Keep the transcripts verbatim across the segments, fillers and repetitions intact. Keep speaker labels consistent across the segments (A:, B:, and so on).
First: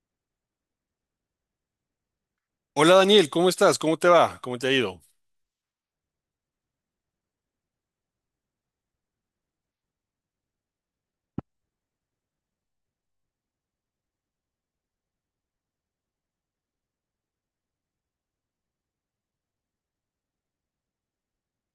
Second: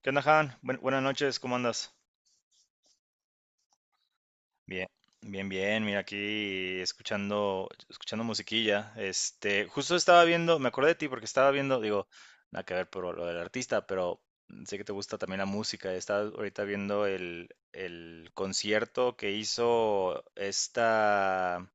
A: ¿Qué onda, Han? Buen- buenas noches, ¿cómo andas?
B: Hola Daniel, ¿cómo estás? ¿Cómo te va? ¿Cómo te ha
A: Bien,
B: ido?
A: bien, bien. Mira, aquí escuchando, escuchando musiquilla. Este, justo estaba viendo, me acordé de ti porque estaba viendo, digo, nada que ver por lo del artista, pero sé que te gusta también la música. Estaba ahorita viendo el, el concierto que hizo esta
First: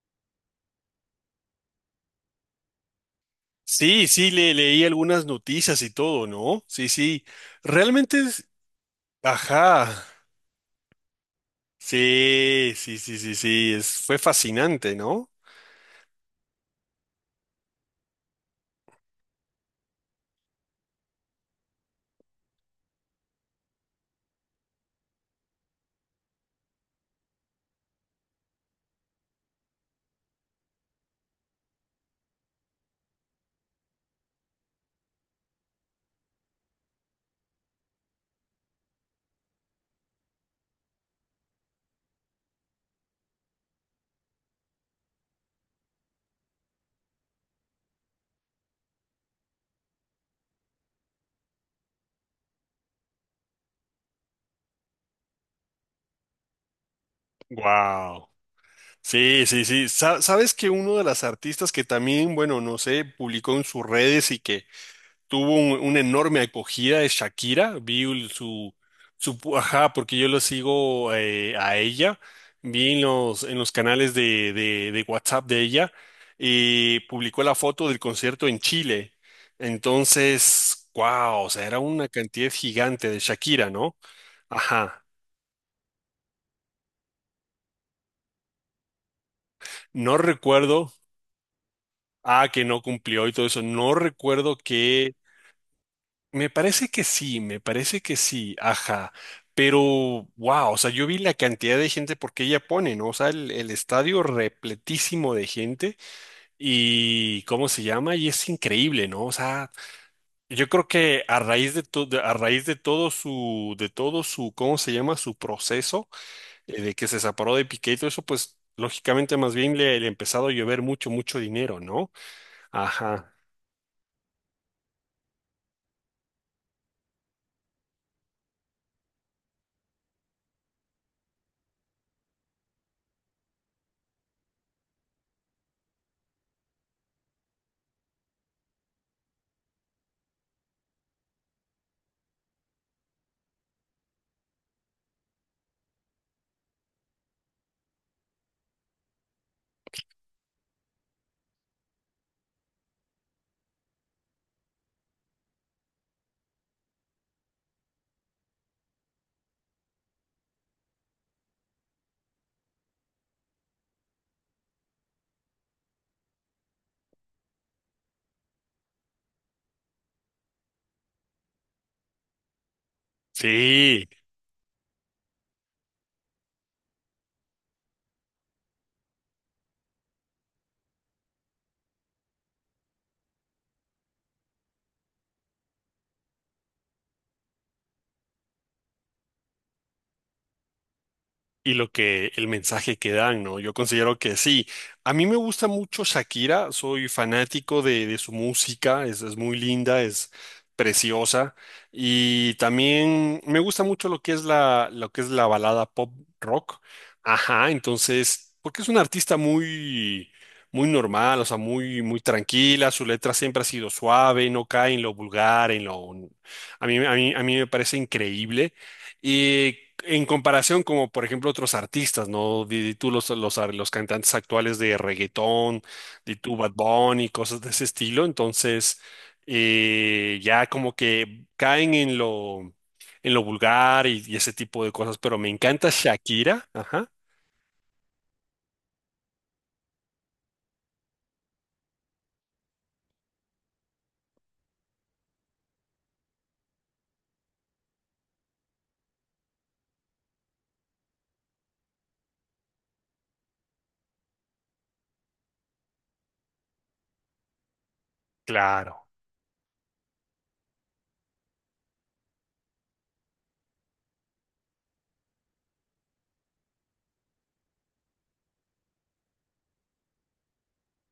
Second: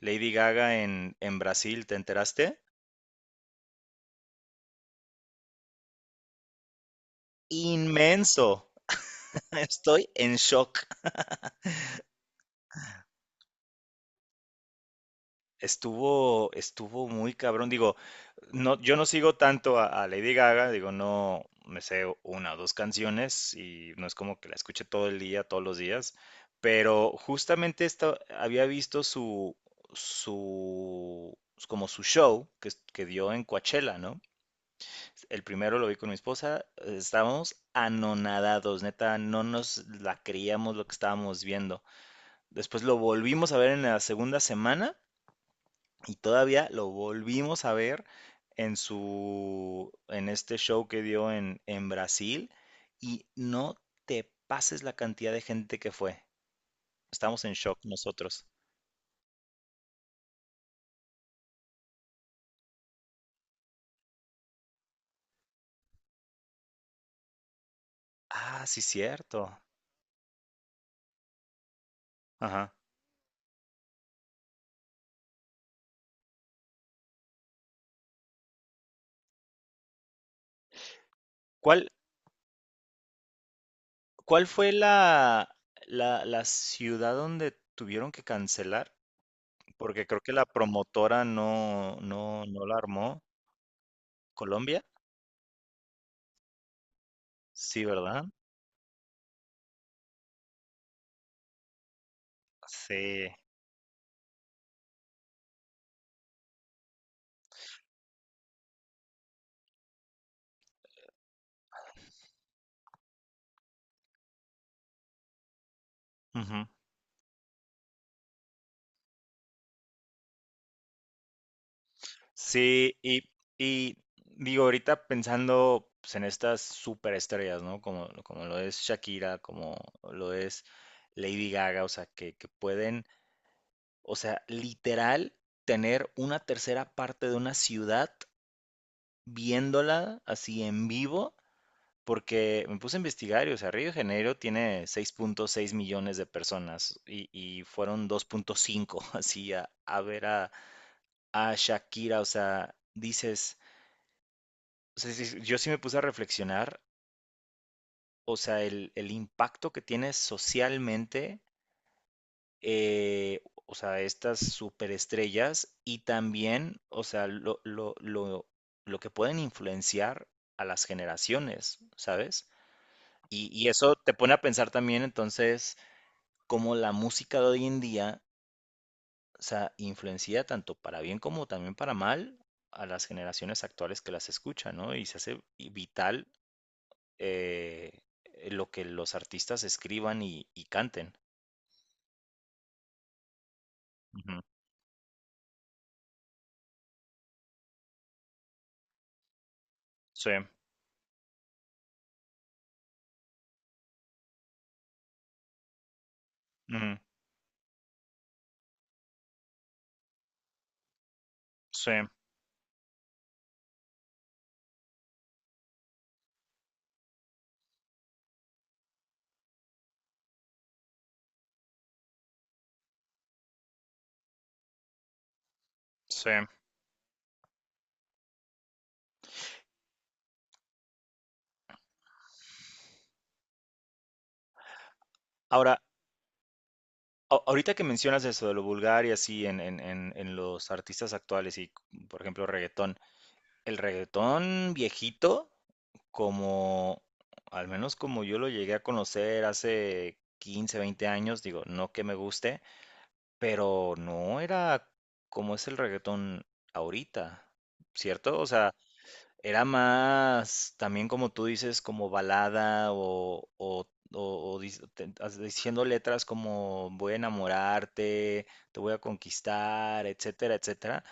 A: Lady Gaga en, en Brasil, ¿te enteraste?
B: Sí, sí, le, leí algunas noticias y todo, ¿no? Sí, sí. Realmente es...
A: Inmenso.
B: Ajá.
A: Estoy en shock.
B: Sí, sí, sí, sí, sí. Es- fue fascinante, ¿no?
A: Estuvo, estuvo muy cabrón. Digo, no, yo no sigo tanto a, a Lady Gaga, digo, no me sé una o dos canciones y no es como que la escuche todo el día, todos los días, pero justamente esta, había visto su, su, como su show que, es- que dio en Coachella, ¿no? El primero lo vi con mi esposa, estábamos anonadados, neta, no nos la creíamos lo que estábamos viendo. Después lo volvimos a ver en la segunda semana y todavía lo volvimos a ver en su, en este show que dio en, en Brasil. Y no te pases la cantidad de gente que fue. Estamos en shock
B: Wow.
A: nosotros.
B: Sí, sí, sí. Sa- sabes que uno de las artistas que también, bueno, no sé, publicó en sus redes y que tuvo un- una enorme acogida de Shakira, vi el-
A: Ah,
B: su,
A: sí,
B: su,
A: cierto.
B: ajá, porque yo lo sigo eh, a ella,
A: Ajá.
B: vi en los, en los canales de, de, de guasap de ella, y publicó la foto del concierto en Chile. Entonces, wow, o sea, era
A: ¿Cuál,
B: una cantidad gigante de Shakira, ¿no?
A: ¿cuál fue
B: Ajá.
A: la, la, la ciudad donde tuvieron que cancelar? Porque
B: No
A: creo que la
B: recuerdo,
A: promotora no, no,
B: ah, que
A: no la
B: no
A: armó.
B: cumplió y todo eso, no recuerdo
A: ¿Colombia?
B: qué. Me parece que sí, me
A: Sí,
B: parece que
A: ¿verdad?
B: sí, ajá. Pero, wow, o sea, yo vi la cantidad de gente porque ella pone, ¿no? O
A: Sí.
B: sea, el, el estadio repletísimo de gente y ¿cómo se llama? Y es increíble, ¿no? O sea, yo creo que a raíz de todo, a raíz de todo su, de todo su, ¿cómo se llama? Su proceso eh, de que se separó de Piqué y todo eso, pues lógicamente más bien le, le ha empezado a llover mucho, mucho dinero, ¿no?
A: Sí, y,
B: Ajá.
A: y digo, ahorita pensando pues, en estas superestrellas, ¿no? Como, como lo es Shakira, como lo es Lady Gaga, o sea, que, que pueden, o sea, literal tener una tercera parte de una ciudad viéndola así en vivo, porque me puse a investigar y, o sea, Río de Janeiro tiene seis punto seis millones de personas y, y fueron dos punto cinco así a, a ver a, a Shakira, o sea, dices. O sea, sí, sí, yo sí me puse a reflexionar, o sea, el, el impacto que tiene socialmente, eh, o sea, estas superestrellas y también, o sea, lo, lo, lo, lo que pueden influenciar a las generaciones, ¿sabes? Y, y eso
B: Sí.
A: te pone a pensar también entonces cómo la música de hoy en día, o sea, influencia tanto para bien como también para mal a las generaciones actuales que las escuchan, ¿no? Y se hace vital eh, eh, lo que los artistas escriban y, y canten.
B: Y lo que el mensaje que dan, ¿no? Yo considero que
A: Ujú,
B: sí. A mí me gusta mucho Shakira, soy fanático de, de su música, es, es muy linda,
A: sí,
B: es preciosa, y también me gusta mucho lo que es la, lo que es la balada pop rock.
A: ujú,
B: Ajá, entonces, porque es una artista muy, muy normal, o sea,
A: sí,
B: muy, muy tranquila, su letra siempre ha sido suave, no cae en lo vulgar, en lo... A mí, a mí, a mí me parece increíble. Y en comparación, como por ejemplo otros artistas, ¿no? Di tú los, los, los cantantes actuales de reggaetón,
A: sí.
B: de tu Bad Bunny, cosas de ese estilo. Entonces, eh, ya como que caen en lo, en lo vulgar y, y ese tipo de cosas. Pero me
A: Ahora,
B: encanta Shakira, ajá,
A: a- ahorita que mencionas eso de lo vulgar y así en, en- en- en los artistas actuales y, por ejemplo, reggaetón, el reggaetón viejito, como, al menos como yo lo llegué a conocer hace quince, veinte años, digo, no que me guste, pero no era como es el reggaetón ahorita, ¿cierto? O sea,
B: claro.
A: era más, también como tú dices, como balada o, o, o- o dic- te- as- diciendo letras como voy a enamorarte, te voy a conquistar, etcétera, etcétera,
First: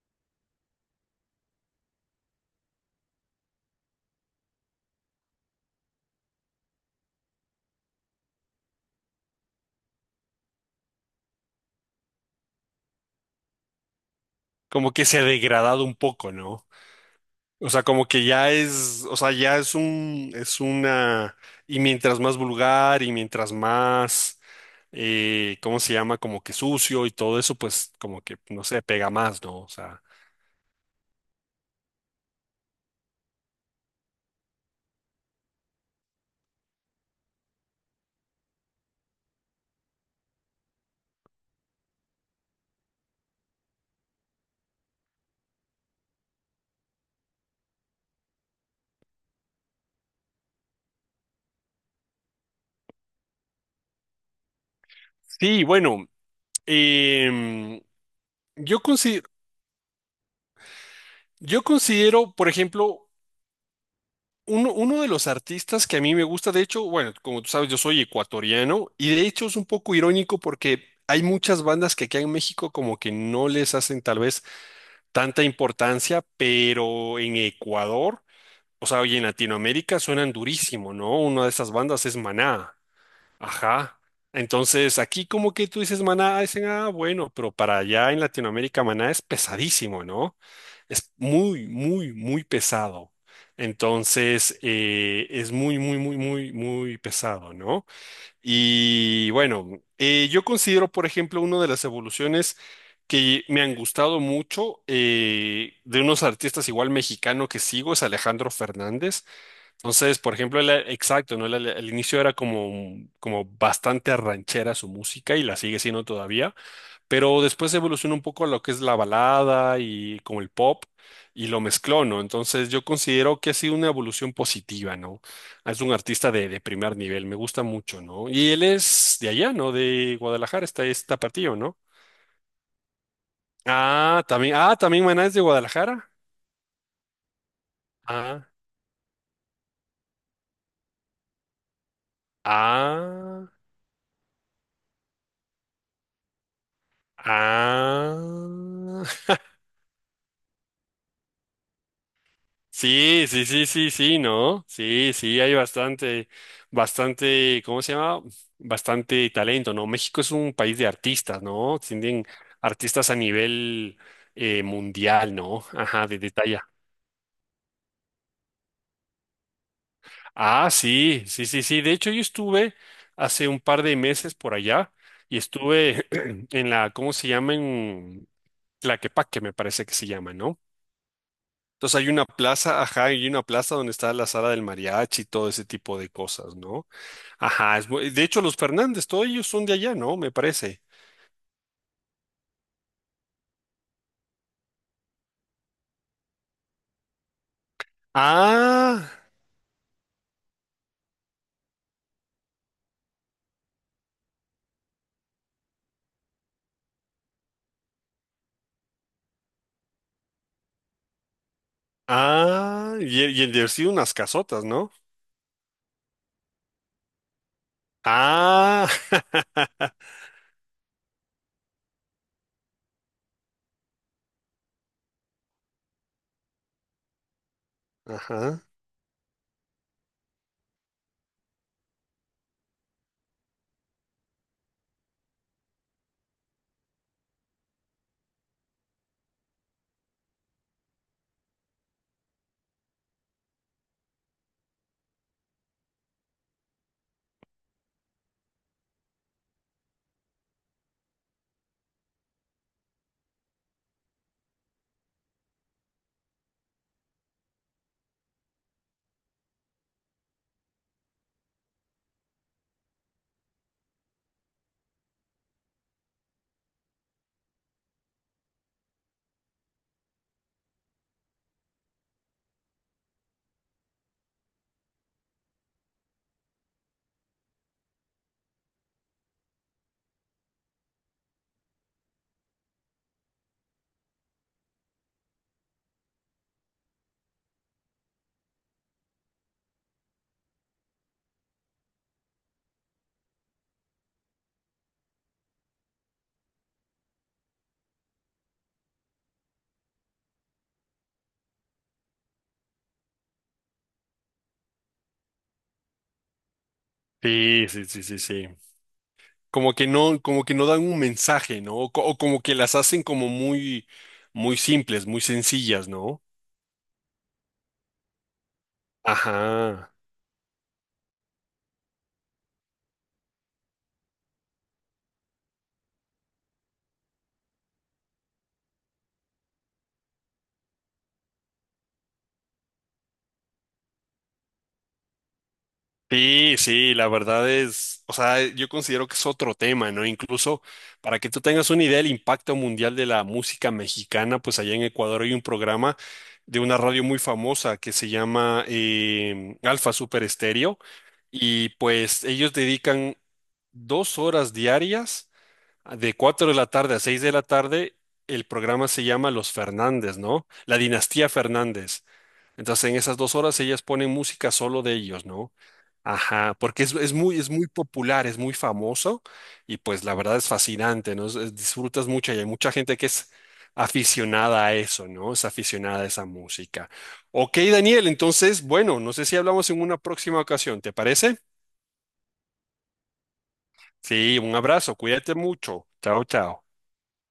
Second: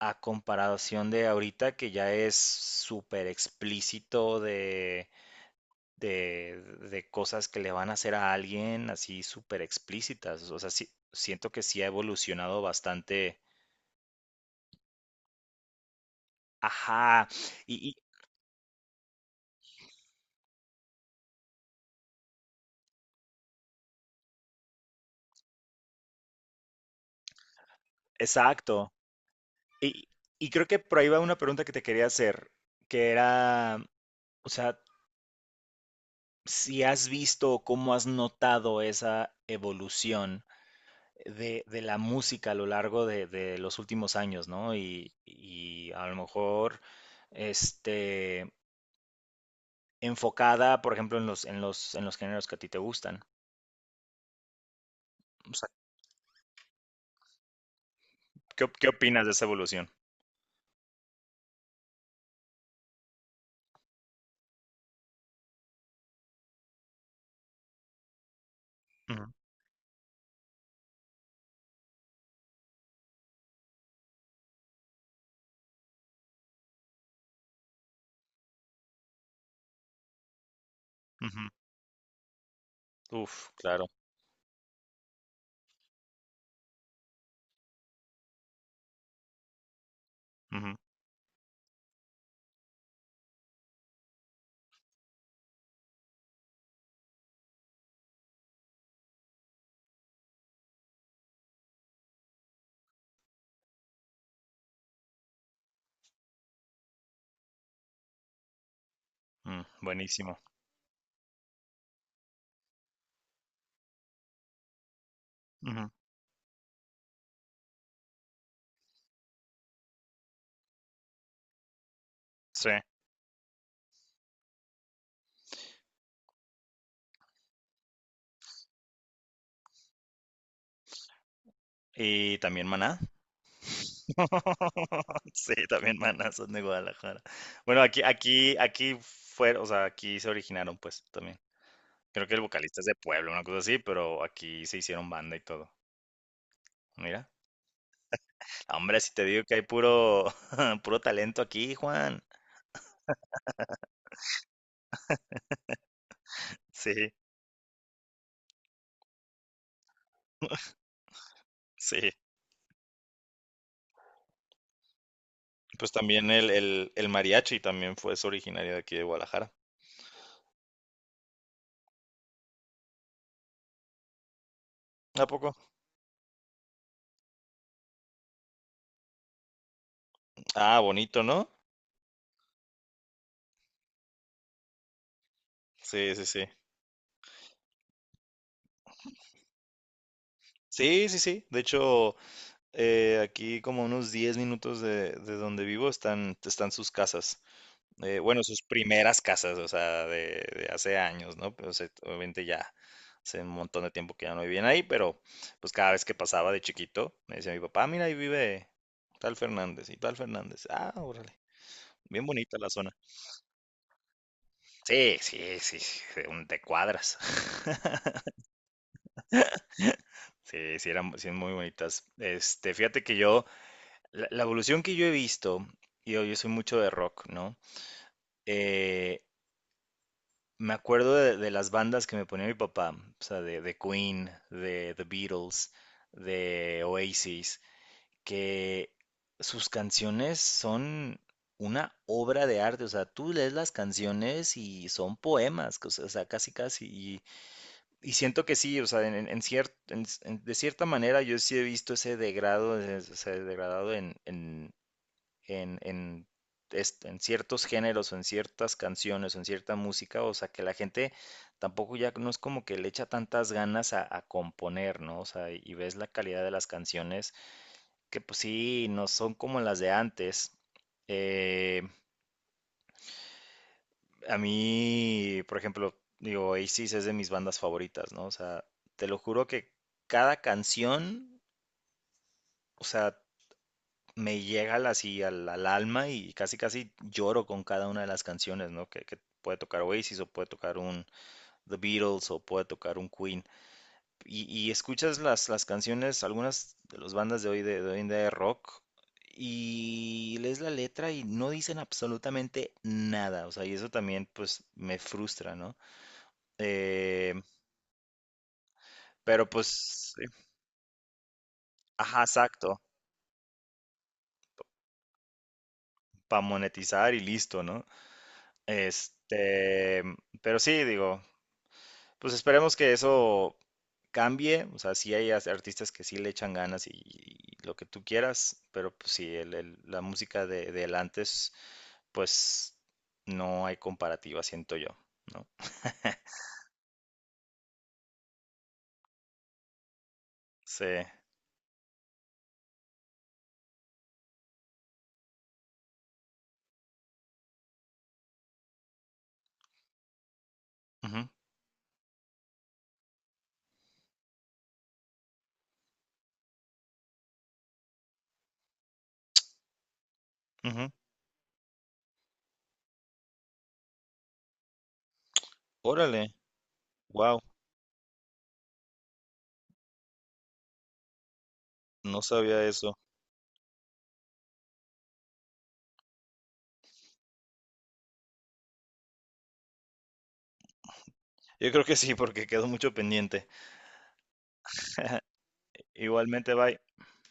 A: a comparación de ahorita que ya es súper explícito de, de, de cosas que le van a hacer a alguien, así súper explícitas. O sea, sí- siento que sí ha evolucionado bastante.
B: Como que se ha degradado un poco, ¿no?
A: Ajá,
B: O
A: y
B: sea,
A: y-
B: como que ya es, o sea, ya es un, es una, y mientras más vulgar y mientras más, eh, ¿cómo se llama? Como que sucio y todo eso, pues como que, no sé,
A: exacto.
B: pega más, ¿no? O sea,
A: Y, y creo que por ahí va una pregunta que te quería hacer, que era, o sea, si has visto o cómo has notado esa evolución de, de la música a lo largo de, de los últimos años, ¿no? Y, y a lo mejor, este, enfocada, por ejemplo, en los, en los, en los géneros que a ti te gustan. O
B: sí,
A: sea,
B: bueno, em,
A: ¿qué, op-
B: yo
A: ¿qué opinas
B: considero,
A: de esa evolución?
B: yo considero, por ejemplo, uno, uno de los artistas que a mí me gusta, de hecho, bueno, como tú sabes, yo soy ecuatoriano, y de
A: Ujú,
B: hecho es un poco irónico porque hay muchas bandas que aquí en México como que no les hacen tal vez tanta importancia, pero en Ecuador, o sea, y en Latinoamérica suenan durísimo, ¿no?
A: ujú.
B: Una de esas bandas es Maná.
A: Uf, claro.
B: Ajá. Entonces, aquí como que tú dices Maná, dicen, ah, bueno, pero para allá en Latinoamérica Maná es pesadísimo, ¿no?
A: Ujú,
B: Es muy, muy, muy pesado. Entonces, eh, es muy, muy, muy, muy, muy pesado, ¿no? Y bueno, eh, yo considero, por ejemplo, una de las evoluciones que me han gustado mucho eh, de unos artistas igual mexicano que sigo es Alejandro Fernández.
A: mm,
B: Entonces, por
A: buenísimo.
B: ejemplo, él, eh, exacto, ¿no? Él al al inicio era como, como bastante ranchera su música y la sigue
A: Ujú,
B: siendo todavía, pero después evolucionó un poco a lo que es la balada y como el pop y lo mezcló, ¿no? Entonces
A: sí.
B: yo considero que ha sido una evolución positiva, ¿no? Es un artista de, de primer nivel, me gusta mucho, ¿no? Y él es de allá, ¿no? De Guadalajara, está está partido, ¿no?
A: ¿Y también Maná?
B: Ah, también, ah, también Maná es de
A: Sí, también
B: Guadalajara.
A: manas son de Guadalajara. Bueno, aquí,
B: Ah,
A: aquí, aquí fue, o sea, aquí se originaron, pues, también. Creo que el vocalista es de Puebla, una
B: ah,
A: cosa así, pero aquí se hicieron banda y todo. Mira, hombre,
B: ah.
A: si te digo que hay puro, puro talento aquí, Juan.
B: Sí, sí, sí, sí, sí, ¿no? Sí, sí, hay bastante,
A: Sí,
B: bastante, ¿cómo se llama? Bastante talento, ¿no? México es un país de artistas, ¿no?
A: sí.
B: Tienen artistas a nivel eh, mundial, ¿no?
A: Pues
B: Ajá, de,
A: también el,
B: detalle.
A: el, el mariachi también fue, es originario de aquí de Guadalajara.
B: Ah, sí, sí, sí, sí. De hecho, yo estuve hace un par de meses por allá
A: ¿A
B: y
A: poco?
B: estuve en la, ¿cómo se llama? En Tlaquepaque, me parece que se llama, ¿no?
A: Ah, bonito, ¿no?
B: Entonces hay una plaza, ajá, hay una plaza donde está la sala del mariachi y todo ese tipo de
A: Sí, sí, sí.
B: cosas, ¿no? Ajá, es muy- de hecho los Fernández, todos ellos son de allá, ¿no? Me parece.
A: Sí, sí, sí. De hecho, Eh, aquí como unos diez minutos de, de donde vivo están, están sus casas. Eh, bueno, sus
B: Ah,
A: primeras casas, o sea, de, de hace años, ¿no? Pero se- obviamente ya hace un montón de tiempo que ya no vivían ahí, pero pues cada vez que pasaba de chiquito, me decía mi papá, mira, ahí vive tal Fernández y tal Fernández. Ah, órale. Bien bonita la
B: ah,
A: zona.
B: y, y el de haber sido unas casotas, ¿no?
A: Sí, sí, sí, sí, de un- de cuadras.
B: Ah,
A: Sí, sí, eran sí, muy bonitas. Este, fíjate que yo, la, la evolución que yo he visto, y yo, yo soy mucho de rock, ¿no?
B: ajá.
A: Eh, me acuerdo de, de las bandas que me ponía mi papá, o sea, de, de Queen, de The Beatles, de Oasis, que sus canciones son una obra de arte, o sea, tú lees las canciones y son poemas, que, o sea, o sea, casi casi, y, y siento que sí, o sea, en, en- en cier- en- en- de cierta manera yo sí he visto ese degrado, ese, ese degradado en, en en, en, est- en ciertos géneros o en ciertas canciones o en cierta música, o sea, que la gente tampoco ya no es como que le echa tantas ganas a, a componer, ¿no? O sea, y ves la calidad de las canciones, que pues sí, no son como las de antes. Eh, a mí, por ejemplo, digo, Oasis es de mis bandas favoritas, ¿no? O sea, te lo juro que cada canción, o sea, me llega al- así al, al alma y casi casi lloro con cada una de las canciones, ¿no? Que, que puede tocar Oasis o puede tocar un The Beatles o puede tocar un Queen. Y, y escuchas las, las canciones, algunas de las bandas de hoy de, de hoy en día de rock y lees la letra y no dicen absolutamente nada, o sea, y eso también pues me frustra, ¿no? Eh,
B: Sí, sí, sí, sí, sí.
A: pero
B: Como que
A: pues,
B: no,
A: sí,
B: como que no dan un mensaje, ¿no? O, co- o
A: ajá,
B: como que las
A: exacto,
B: hacen como muy, muy simples, muy sencillas, ¿no?
A: para monetizar y listo, ¿no?
B: Ajá.
A: Este, pero sí, digo. Pues esperemos que eso cambie, o sea, sí hay as- artistas que sí le echan ganas y, y lo que tú quieras, pero pues sí, el- el- la música de, del antes, pues no hay comparativa, siento yo, ¿no?
B: Sí, sí, la verdad es, o sea, yo considero que es otro tema, ¿no? Incluso
A: Sí.
B: para que tú tengas una idea del impacto mundial de la música mexicana, pues allá en Ecuador hay un programa de una radio muy famosa que se llama eh, Alfa Super Estéreo,
A: Ujú,
B: y pues ellos dedican dos horas diarias, de cuatro de la tarde a seis de la tarde, el programa se llama Los Fernández, ¿no? La
A: ujú.
B: dinastía Fernández. Entonces, en esas dos horas ellas ponen música solo de ellos, ¿no?
A: Órale,
B: Ajá, porque es, es
A: wow,
B: muy, es muy popular, es muy famoso y pues la verdad es fascinante, ¿no? Es- es- disfrutas
A: no
B: mucho y hay
A: sabía
B: mucha
A: eso.
B: gente que es aficionada a eso, ¿no? Es aficionada a esa música. Ok, Daniel, entonces, bueno, no sé si hablamos en una próxima ocasión, ¿te parece?
A: Yo creo que sí, porque quedó mucho pendiente.
B: Sí, un abrazo, cuídate mucho. Chao,
A: Igualmente,
B: chao.
A: bye.